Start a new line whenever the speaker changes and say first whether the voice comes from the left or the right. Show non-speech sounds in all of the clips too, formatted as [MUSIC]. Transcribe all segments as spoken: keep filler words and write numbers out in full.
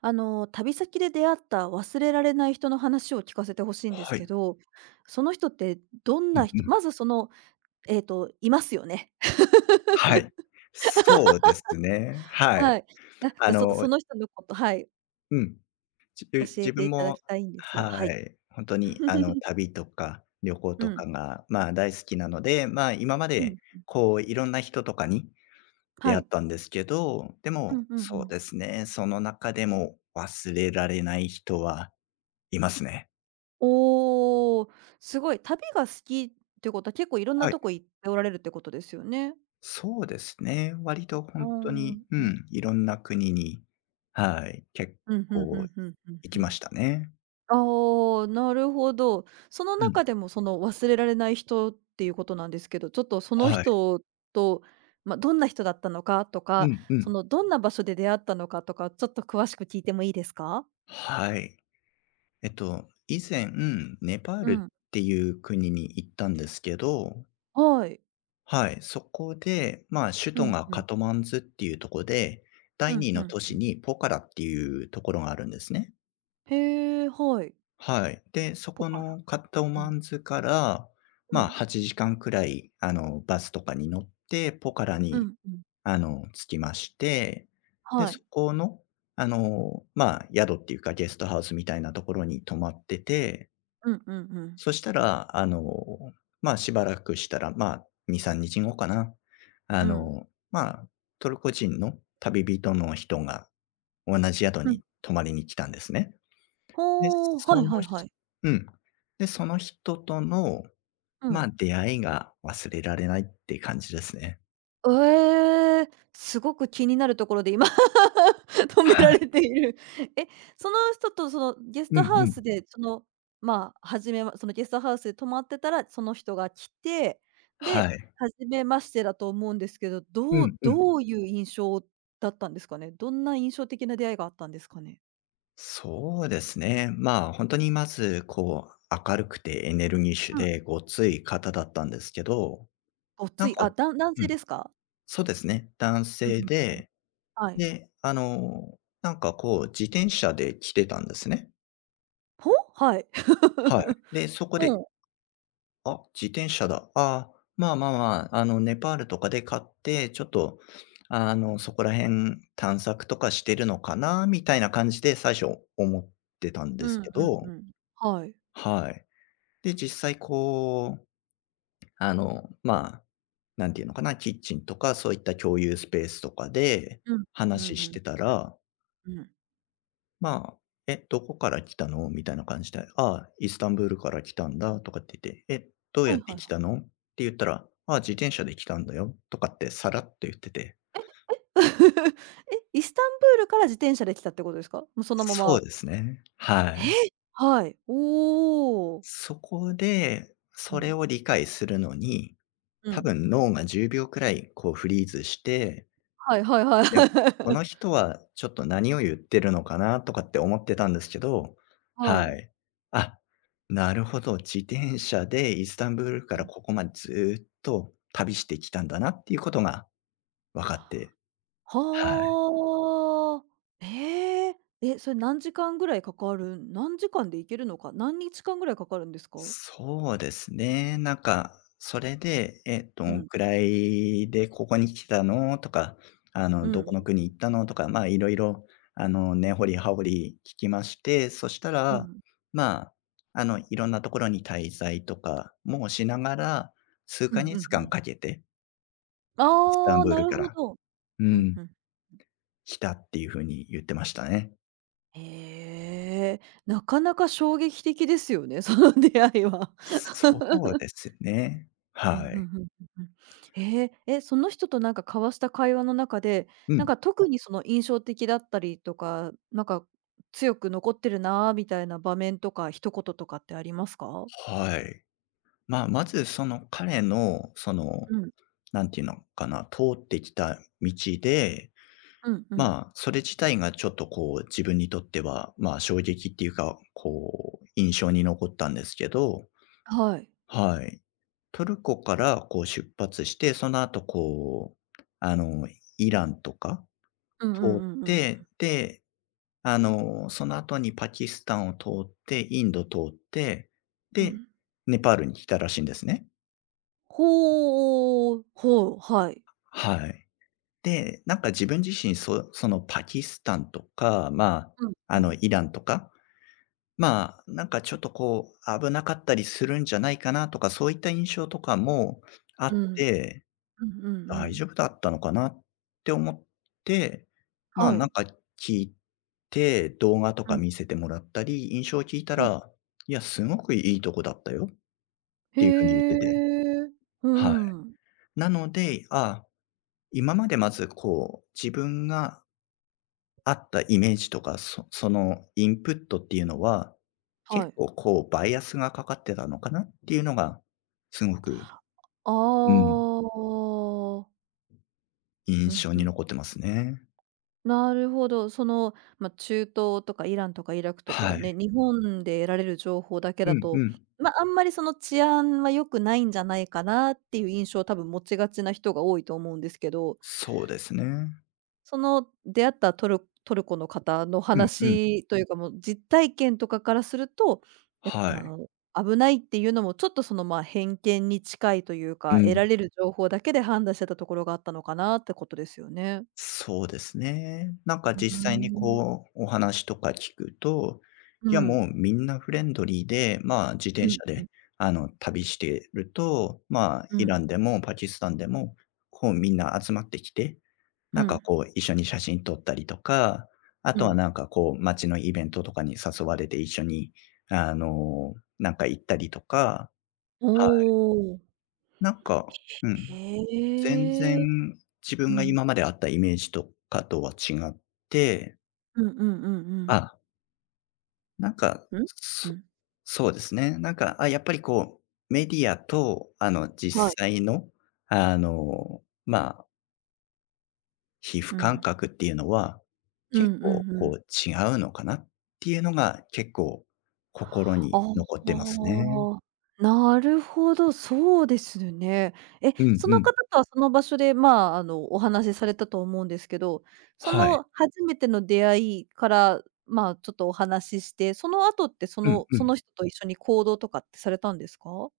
right: あの、旅先で出会った忘れられない人の話を聞かせてほしいんです
left: はい。
right: けど、その人ってどん
left: う
right: な
left: んう
right: 人
left: ん。
right: まずその、えっと、いますよね。[LAUGHS]
left: はい。そうですね。はい。
right: はい。あ、じ
left: あ
right: ゃあちょっと
left: の、
right: その人のこと、はい、
left: うん。じ
right: 教え
left: 自
right: て
left: 分
right: いただ
left: も、
right: きたいんですが、は
left: は
right: い。
left: い。ほんとに、あの、
right: [LAUGHS]
left: 旅とか旅行
right: う
left: と
right: ん。
left: かが、まあ、大好きなので、まあ、今ま
right: う
left: で、
right: ん。
left: こう、いろんな人とかに
right: は
left: 出会っ
right: い。
left: たんですけど、で
right: う
left: も、
right: んうんう
left: そう
right: ん。
left: ですね、その中でも忘れられない人はいますね。
right: おお、すごい。旅が好きってことは結構いろんな
left: はい。
right: とこ行っておられるってことですよね。
left: そうですね。割と
right: う
left: 本当
right: ん。う
left: に、う
right: ん。
left: ん、いろんな国に、はい、結
right: うん、うんう
left: 構
right: んうん
left: 行
right: う
left: きま
right: ん。
left: したね。
right: ああ、なるほど。その
left: うん。
right: 中でもその忘れられない人っていうことなんですけど、ちょっとその
left: はい。
right: 人と、ま、どんな人だったのかと
left: う
right: か、
left: んう
right: そ
left: ん。
right: のどんな場所で出会ったのかとか、ちょっと詳しく聞いてもいいですか？
left: はい。えっと、以前、ネパー
right: う
left: ル
right: ん、
left: っていう国に行ったんですけど、
right: はい。
left: はい、そこで、まあ、首
right: う
left: 都
right: ん
left: が
right: うん。
left: カトマンズっていうところで、
right: う
left: 第
right: ん
left: 二
right: う
left: の
right: ん
left: 都
right: う
left: 市
right: ん。
left: にポカラっていうところがあるんですね。
right: へえ、はい。
left: はい。で、そ
right: ポ
left: こ
right: カラ。
left: のカッタオ
right: う
left: マ
right: ん。
left: ンズから、
right: う
left: まあ、
right: ん。
left: はちじかんくらい、あの、バスとかに乗って、ポカラ
right: う
left: に、
right: んうん。
left: あの、着きまして、で、
right: は
left: そ
right: い。
left: この、あの、まあ、宿っていうか、ゲストハウスみたいなところに泊まってて、
right: うんうんうん。
left: そしたら、あの、まあ、しばらくしたら、まあ、に、みっかごかな。あ
right: うん。
left: の、まあ、トルコ人の旅人の人が同じ宿
right: うん。
left: に泊まりに来たんですね。で、
right: ほお、は
left: そ
right: い
left: の
right: はい
left: ひ
right: はい。
left: うん。で、その人との、
right: う
left: ま
right: ん。
left: あ、出会いが忘れられないって感じですね。
right: ええ、すごく気になるところで今 [LAUGHS] 止め
left: は
right: られ
left: い。
right: ている。え、その人とそのゲス
left: うん
right: トハ
left: う
right: ウ
left: ん。
right: スで、その、まあ、初めま、そのゲストハウスで泊まってたら、その人が来て、
left: は
right: で、
left: い。
right: 初めましてだと思うんですけど、
left: う
right: どう
left: んうん。
right: どういう印象だったんですかね？どんな印象的な出会いがあったんですかね？
left: そうですね。まあ、ほんとにまず、こう、明るくてエネルギッシュ
right: うん、
left: でごつい方だったんですけど、
right: ご
left: な
right: つ
left: ん
right: い、
left: か
right: あ、だん男
left: う
right: 性
left: ん、
right: ですか？
left: そうですね、男
right: うん
left: 性
right: うんうん。
left: で、
right: はい。
left: で、あの、なんかこう、自転車で来てたんですね。
right: ほ？はい。
left: はい。
right: [LAUGHS]
left: で、そこで
right: ほう。
left: あ、自転車だ。あーまあまあまあ、あの、ネパールとかで買って、ちょっと、あの、そこら辺探索とかしてるのかなみたいな感じで最初思ってたん
right: う
left: で
right: ん
left: すけ
right: うんう
left: ど、
right: ん。はい。
left: はい。で、実際こう、あの、まあ、なんていうのかな、キッチンとかそういった共有スペースとかで
right: うん、うんう
left: 話
right: んう
left: し
right: ん。
left: てたら、
right: うん。
left: まあ、「え、どこから来たの？」みたいな感じで、「ああ、イスタンブールから来たんだ」とかって言って、「え、どう
right: は
left: や
right: い
left: っ
right: は
left: て
right: い
left: 来
right: はい。
left: たの？」って言ったら、「ああ、自転車で来たんだよ」とかってさらっと言ってて。
right: [LAUGHS] え、イスタンブールから自転車で来たってことですか？もうそのま
left: そう
right: ま。
left: ですね。はい。
right: え！はい。おお。
left: そこで、
right: う
left: それ
right: ん。
left: を理解するのに、
right: う
left: 多
right: ん。
left: 分脳がじゅうびょうくらいこうフリーズして、
right: はいはいは
left: でも、こ
right: い。
left: の人はちょっと何を言ってるのかなとかって思ってたんですけど、
right: [LAUGHS] はい。
left: はい。あ、なるほど、自転車でイスタンブールか
right: う
left: ら
right: ん。
left: ここまでずっと旅してきたんだなっていうことが分かって、はい。
right: はあ。ええ。え、それ何時間ぐらいかかる、何時間で行けるのか、何日間ぐらいかかるんですか？
left: そうですね。なんか、それで、え、ど
right: う
left: ん
right: ん。
left: くらいでここに来たのとか、あ
right: う
left: の、
right: ん
left: ど
right: う
left: この
right: ん
left: 国行ったのとか、まあ、いろいろ、あの、根掘り葉掘り聞きまして、そした
right: う
left: ら、
right: ん。
left: まあ、あの、いろんなところに滞在とかもしながら、数
right: うんう
left: ヶ
right: んう
left: 月間
right: ん、
left: かけて、イスタ
right: あ
left: ン
right: あ、
left: ブー
right: な
left: ル
right: る
left: か
right: ほ
left: ら、
right: ど。
left: う
right: うん、
left: ん、
right: うん。
left: 来たっていう風に言ってましたね。
right: へえ、なかなか衝撃的ですよね、その出会いは。
left: そう
right: [LAUGHS]
left: ですね。
right: うん、ん
left: は
right: う
left: い。
right: んうんうん。ええ、え、その人となんか交わした会話の中で、
left: う
right: なん
left: ん、
right: か特にその印象的だったりとか、なんか強く残ってるなーみたいな場面とか一言とかってありますか？
left: はい。まあ、まずその彼の、その、
right: うん、
left: なんていうのかな、通ってきた道で、
right: うんうん。
left: まあ、それ自体がちょっとこう、自分にとっては、まあ、衝撃っていうか、こう、印象に残ったんですけど、
right: はい。
left: はい。トルコからこう出発して、その後こう、あの、イランとか
right: うん
left: 通
right: う
left: っ
right: んうんうん。
left: て、で、あの、その後にパキスタンを通って、インド通って、
right: う
left: で、
right: ん。
left: ネパールに来たらしいんですね。
right: ほう、ほう、はい。
left: はい。で、なんか自分自身、そそのパキスタンとか、ま
right: うん、
left: あ、あ
right: う
left: の、
right: ん。
left: イランとか、まあ、なんかちょっとこう、危なかったりするんじゃないかなとか、そういった印象とかもあ
right: うん。
left: って、
right: うんうんう
left: 大
right: ん。
left: 丈夫だったのかなって思って、まあ、
right: は
left: なん
right: い。
left: か聞いて、動画と
right: う
left: か
right: ん。
left: 見せてもらったり、印象を聞いた
right: うん。
left: ら、いや、すごくいいとこだったよっ
right: へ
left: ていう風に言ってて。
right: え。う
left: はい。
right: ん。
left: なので、あ、今までまずこう、自分があったイメージとか、そそのインプットっていうのは、
right: は
left: 結
right: い。
left: 構こうバイアスがかかってたのかなっていうのが、すごく、
right: あ
left: うん、
right: あ。
left: 印
right: うん
left: 象
right: う
left: に
right: ん。
left: 残ってますね。
right: なるほど。その、ま、中東とかイランとかイラクと
left: は
right: か
left: い。
right: ね、日本で得られる情報だけ
left: う
right: だ
left: ん
right: と、
left: うん。
right: ま、あんまりその治安は良くないんじゃないかなっていう印象を多分持ちがちな人が多いと思うんですけど、
left: そうですね。
right: その出会ったトルトルコの方の
left: うんうん。
right: 話というか、もう実体験とかからすると、や、ぱ
left: は
right: あ
left: い。
right: の、危ないっていうのもちょっとその、ま、偏見に近いという
left: う
right: か、得
left: ん。
right: られる情報だけで判断してたところがあったのかなってことですよね。
left: そうですね。なんか
right: うー
left: 実際に
right: ん。
left: こう、お話とか聞くと、
right: う
left: いや、
right: ん。
left: もうみんなフレンドリーで、まあ、自
right: う
left: 転車
right: んうん
left: で、あの、旅してると、まあ、
right: う
left: イ
right: ん
left: ランでもパキスタンでも、こうみんな集まってきて、
right: う
left: なんか
right: ん
left: こう、一緒に写真撮ったりとか、あ
right: う
left: とは
right: ん。
left: なんかこう、街のイベントとかに誘われて一緒に、あの、なんか行ったりとか、
right: お
left: はい。
right: お。
left: なんか、うん。全
right: へ
left: 然
right: え。
left: 自
right: う
left: 分が
right: ん。
left: 今まであったイメージとかとは違って、
right: うんうんうんうん。
left: あ、なんか、
right: うん？う
left: そ
right: ん。
left: そうですね。なんか、あ、やっぱりこう、メディアと、あの、
right: は
left: 実
right: い。
left: 際の、あの、まあ、皮
right: う
left: 膚感
right: ん。
left: 覚っていうのは、
right: うん
left: 結
right: うん
left: 構
right: う
left: こ
right: ん。
left: う違うのかなっていうのが、結構心
right: あ
left: に
right: あ、
left: 残ってますね。
right: なるほど、そうですね。え、
left: うん
right: そ
left: う
right: の
left: ん。
right: 方とはその場所で、まあ、あの、お話しされたと思うんですけど、そ
left: はい。
right: の初めての出会いから、まあ、ちょっとお話しして、その後ってそ
left: うん
right: の、
left: う
right: そ
left: ん。
right: の人と一緒に行動とかってされたんですか？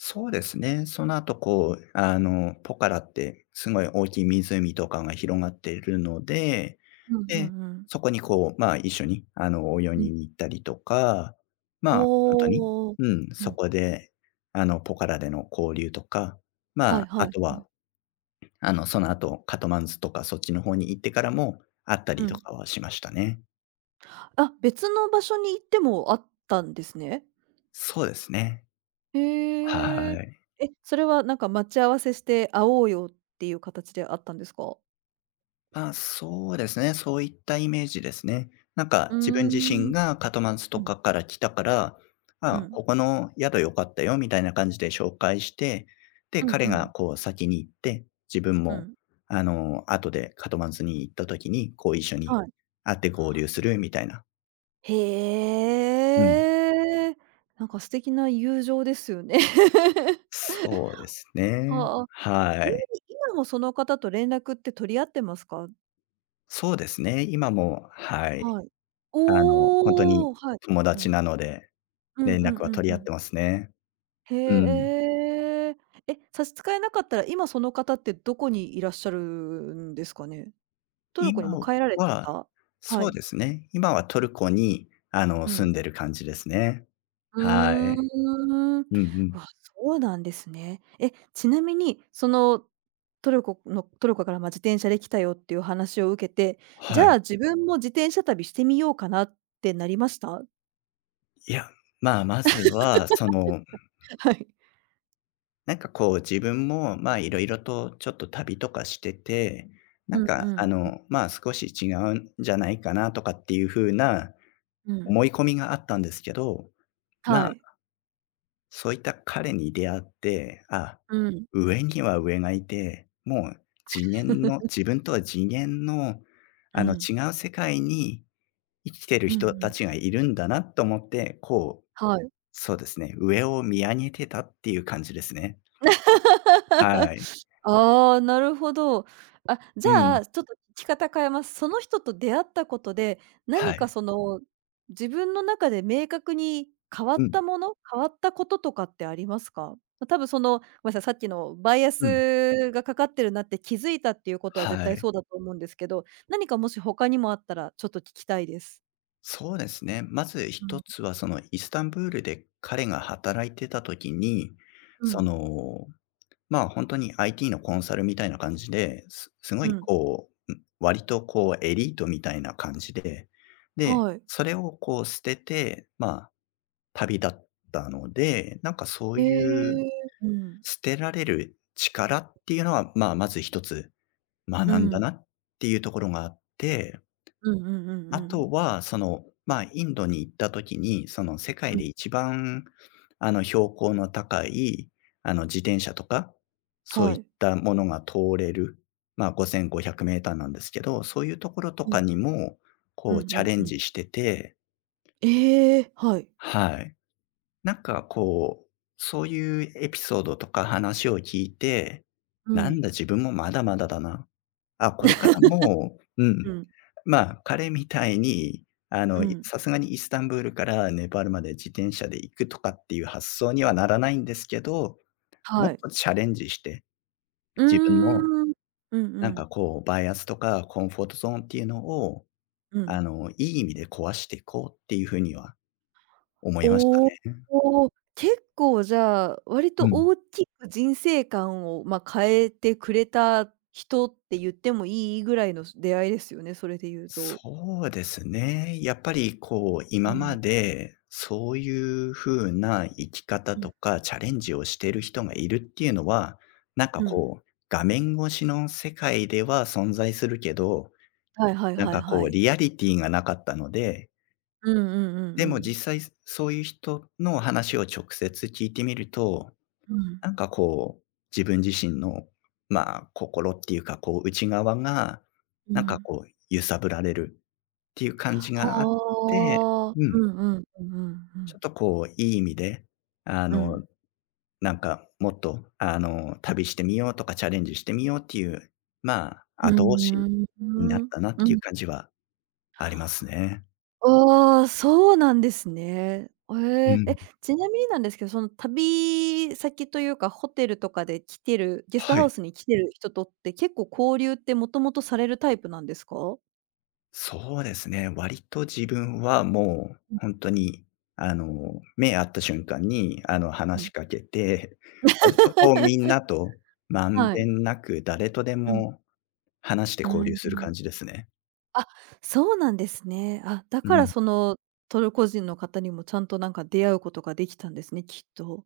left: そうですね。その後、こう、あの、ポカラってすごい大きい湖とかが広がっているので、
right: うんう
left: で、
right: んうん。
left: そこにこう、まあ、一緒に、あの、泳
right: うん。
left: ぎに行ったりとか、まあ、本当とに、
right: ほう。
left: うん、
right: う
left: そ
right: ん。
left: こで、あの、ポカラでの交流とか、
right: は
left: ま
right: い
left: あ、
right: はい。
left: あと
right: うん。
left: は、あの、その後、カトマンズとかそっちの方に行ってからも会った
right: う
left: りと
right: ん。
left: かはしましたね。
right: あ、別の場所に行ってもあったんですね？
left: そうですね。
right: へえ。
left: はい。
right: え、それはなんか待ち合わせして会おうよっていう形であったんですか？
left: あ、そうですね。そういったイメージですね。なん
right: う
left: か自分自
right: ー
left: 身
right: ん。
left: がカトマンズ
right: う
left: と
right: ん、
left: かから来たから、
right: う
left: あ、
right: ん。
left: ここの宿良かったよみたいな感じで紹介して、で、
right: うんう
left: 彼が
right: ん。
left: こう先に行って、自分
right: う
left: も、
right: ん。
left: あの、後でカトマンズに行った時に、こう一緒に
right: はい。
left: 会って合流するみたいな。
right: へ
left: うん。
right: え。なんか素敵な友情ですよね。[LAUGHS]
left: そうですね。
right: はあ。
left: は
right: ちなみ
left: い。
right: に今もその方と連絡って取り合ってますか？
left: そうですね。今も、はい。
right: はい。
left: あの、本当に
right: おお、はい。
left: 友
right: う
left: 達
right: ん。
left: なので、
right: うん
left: 連
right: うん
left: 絡
right: う
left: は
right: ん
left: 取
right: う
left: り合っ
right: ん。
left: てますね。
right: へ
left: うん。
right: え、ええ。え、差し支えなかったら、今その方ってどこにいらっしゃるんですかね？トルコに
left: 今
right: もう帰られ
left: は、
right: た？は
left: そう
right: い。
left: ですね。今はトルコに、あの、
right: う
left: 住
right: ん。
left: んでる感じですね。
right: う
left: はい。
right: ーん。
left: うんうん。
right: わ、そうなんですね。え、ちなみに、その、トルコの、トルコから、ま、自転車で来たよっていう話を受けて、じ
left: は
right: ゃ
left: い。
right: あ自分も自転車旅してみようかなってなりました？
left: いや、まあ、まずは、その、
right: はい。
left: なんかこう自分も、まあ、いろいろとちょっと旅とかしてて、な
right: う
left: ん
right: ん
left: か、
right: う
left: あ
right: ん。
left: の、まあ、少し違うんじゃないかなとかっていう風な
right: うん。
left: 思い込みがあったんですけど、ま
right: は
left: あ
right: い。
left: そういった彼に出会って、あ、
right: うん。
left: 上には上がいて、もう次元の
right: [LAUGHS]
left: 自分とは次元の、
right: う
left: あの、
right: ん。
left: 違う世界に生きてる
right: うんう
left: 人た
right: ん。
left: ちがいるんだなと思って、こう、
right: はい。
left: そうですね、上を見上げてたっていう感じですね。はい。
right: [LAUGHS] ああ、なるほど。あ、じ
left: う
right: ゃ
left: ん。
right: あ、ちょっと聞き方変えます。その人と出会ったことで、何
left: は
right: か
left: い。
right: その、自分の中で明確に変わ
left: う
right: っ
left: ん。
right: たもの、変わったこととかってありますか？ま、多分その、ごめんなさい、さっきのバイア
left: うん。
right: スがかかってるなって気づいたっていうことは絶
left: は
right: 対
left: い。
right: そうだと思うんですけど、何かもし他にもあったらちょっと聞きたいです。
left: そうですね。まず
right: うん、
left: 一つはそのイスタンブールで彼が働いてた時に、
right: う
left: そ
right: ん、
left: のまあ、ほんに アイティー のコンサルみたいな感じで、すすご
right: う
left: い
right: ん。
left: こう、うん、割とこうエリートみたいな感じで、で、
right: はい。
left: それをこう捨てて、まあ、旅立ったので、なんかそう
right: へ
left: いう
right: え。うん。
left: 捨てられる力っていうのは、まあ、まず一つ
right: う
left: 学んだ
right: ん。
left: なっていうところがあって、
right: うんうんうんう
left: あ
right: ん。
left: とは、その、まあ、インドに行った時に、その世
right: う
left: 界
right: ん、
left: で一番、あの、標高の高い、あの、自転車とか、そう
right: は
left: いっ
right: い。
left: たものが通れる、まあ、ごせんごひゃくメートル なんですけど、そういうところと
right: うん。
left: かにも、
right: う
left: こ
right: ん
left: う
right: う
left: チャ
right: ん
left: レ
right: う
left: ン
right: ん。
left: ジしてて、
right: ええ、はい。
left: はい。なんかこう、そういうエピソードとか話を聞いて、
right: う
left: なん
right: ん、
left: だ自分もまだまだだな。あ、これからもう、う
right: う
left: ん。
right: ん、
left: まあ、彼みたいに、あ
right: う
left: の、い
right: ん。
left: さすがにイスタンブールからネパールまで自転車で行くとかっていう発想にはならないんですけど、もっ
right: はい。
left: とチャレンジして、
right: うー
left: 自分の
right: ん。うんう
left: なん
right: ん、
left: かこう、バイアスとかコンフォートゾーンっていうのを、
right: う
left: あ
right: ん。
left: の、いい意味で壊していこうっていうふうには思いました
right: お
left: ね。
right: お、結構じゃあ、割と
left: うん。
right: 大きく人生観を、ま、変えてくれた人って言ってもいいぐらいの出会いですよね、それで言うと。
left: そうですね。やっぱりこう、
right: う
left: 今
right: ん、
left: までそういう風な生き方
right: うん、
left: とか、チャレンジをしている人がいるっていうのは、なんか
right: うん。
left: こう、画面越しの世界では存在するけど、
right: はいはい
left: なん
right: はい
left: かこ
right: は
left: う、
right: い。
left: リアリティがなかったので、
right: うんうんうんう
left: でも
right: ん。
left: 実際そういう人の話を直接聞いてみると、
right: うん、
left: なんかこう、自分自身の、まあ、心っていうか、こう、内側が、
right: う
left: なんか
right: ん。
left: こう、揺さぶられるていう感じ
right: は
left: があって、
right: あ。
left: う
right: う
left: ん、
right: んうんうんうんう
left: ちょ
right: ん。
left: っとこういい意味で、あ
right: うん。
left: の、なんかもっとあの、旅してみようとかチャレンジしてみようっていう、まあ、
right: ふ
left: 後
right: ん、
left: 押し
right: ふ
left: になっ
right: ん。
left: たなっ
right: う
left: ていう
right: ん。
left: 感じはありますね。
right: ああ、そうなんですね。え
left: う
right: え。
left: ん。
right: え、ちなみになんですけど、その旅先というか、ホテルとかで来てる、ゲスト
left: は
right: ハウ
left: い。
right: スに来てる人とって結構交流ってもともとされるタイプなんですか？
left: そうですね。割と自分はもう
right: うん
left: 本当に、あの、目合った瞬間に、あの、
right: う
left: 話
right: ん。
left: しかけて、[LAUGHS] 割とこうみんなとまん
right: は
left: べ
right: い。
left: んなく誰とで
right: うん。
left: も話して
right: う
left: 交流
right: ん。う
left: する
right: ん、
left: 感じですね。
right: あ、そうなんですね。あ、だ
left: う
right: から
left: ん。
right: そのトルコ人の方にもちゃんとなんか出会うことができたんですね、きっと。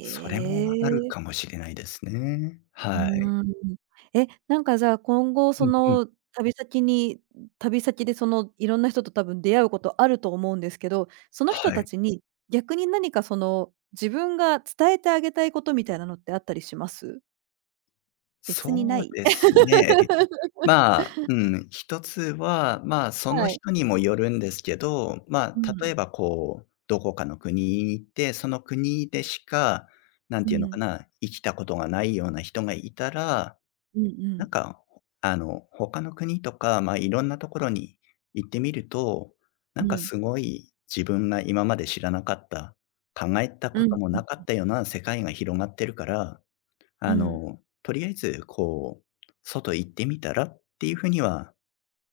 left: それもある
right: え。
left: かもしれないですね。
right: う
left: はい。
right: ーん。え、なんかじゃあ、今後
left: う
right: そ
left: んうん。
right: の旅先に、旅先でそのいろんな人と多分出会うことあると思うんですけど、その人
left: は
right: た
left: い。
right: ちに逆に何かその、自分が伝えてあげたいことみたいなのってあったりします？別にな
left: そう
right: い？
left: ですね。まあ、うん、一つは、まあ、その
right: はい。
left: 人にもよるんですけど、ま
right: う
left: あ、例
right: ん。
left: えばこう、どこかの国に行って、その国でしか、なん
right: う
left: ていうのか
right: ん。
left: な、生きたことがないような人がいたら、
right: うんう
left: な
right: ん。
left: んか、あの、他の国とか、まあ、いろんなところに行ってみると、な
right: う
left: んか
right: ん。
left: すごい自分が今まで知らなかった、考えたこ
right: うん、
left: とも
right: う
left: なか
right: ん、
left: ったような世界が広がってるから、
right: う
left: あ
right: ん。
left: の、とりあえずこう、外行ってみたらっていうふうには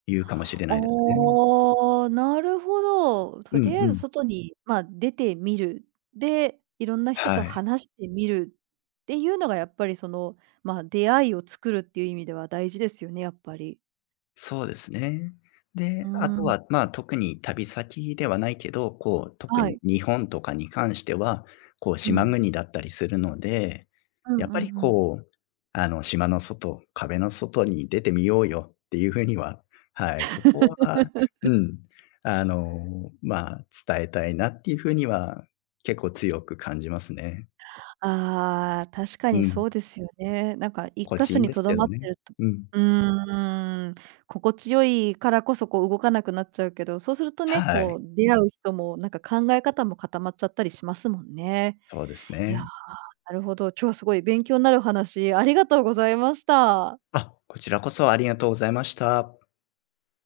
left: 言うかもしれないですね。
right: ああ、なるほど。と
left: うん
right: りあえ
left: う
right: ず
left: ん。
right: 外に、まあ、出てみる。で、いろんな人と
left: はい。
right: 話してみるっていうのがやっぱりその、まあ、出会いを作るっていう意味では大事ですよね、やっぱり。
left: そうですね。
right: うー
left: で、あと
right: ん、
left: は、まあ、特に旅先ではないけど、こう、特
right: は
left: に
right: い。
left: 日本とかに関しては、こう、
right: う
left: 島
right: ん。
left: 国だったりするので、
right: うんう
left: や
right: ん
left: っぱ
right: う
left: り
right: ん。
left: こう、あの、島の外、壁の外に出てみようよっていうふうには、はい、そこは、
right: [LAUGHS]
left: うん、あの、まあ、伝えたいなっていうふうには、結構強く感じますね。
right: ああ、確か
left: う
right: に
left: ん。
right: そうですよね。なんか一
left: 心
right: 箇
left: 地い
right: 所
left: いん
right: に
left: で
right: と
left: す
right: ど
left: け
right: まっ
left: ど
right: て
left: ね。
right: ると
left: うん。
right: うーん、心地よいからこそこう動かなくなっちゃうけど、そうするとね、
left: はい、
right: こう出会う人もなんか考え方も固まっちゃったりしますもんね。
left: そうです
right: いやー、
left: ね。
right: なるほど、今日はすごい勉強になるお話ありがとうございました。
left: あ、こちらこそありがとうございました。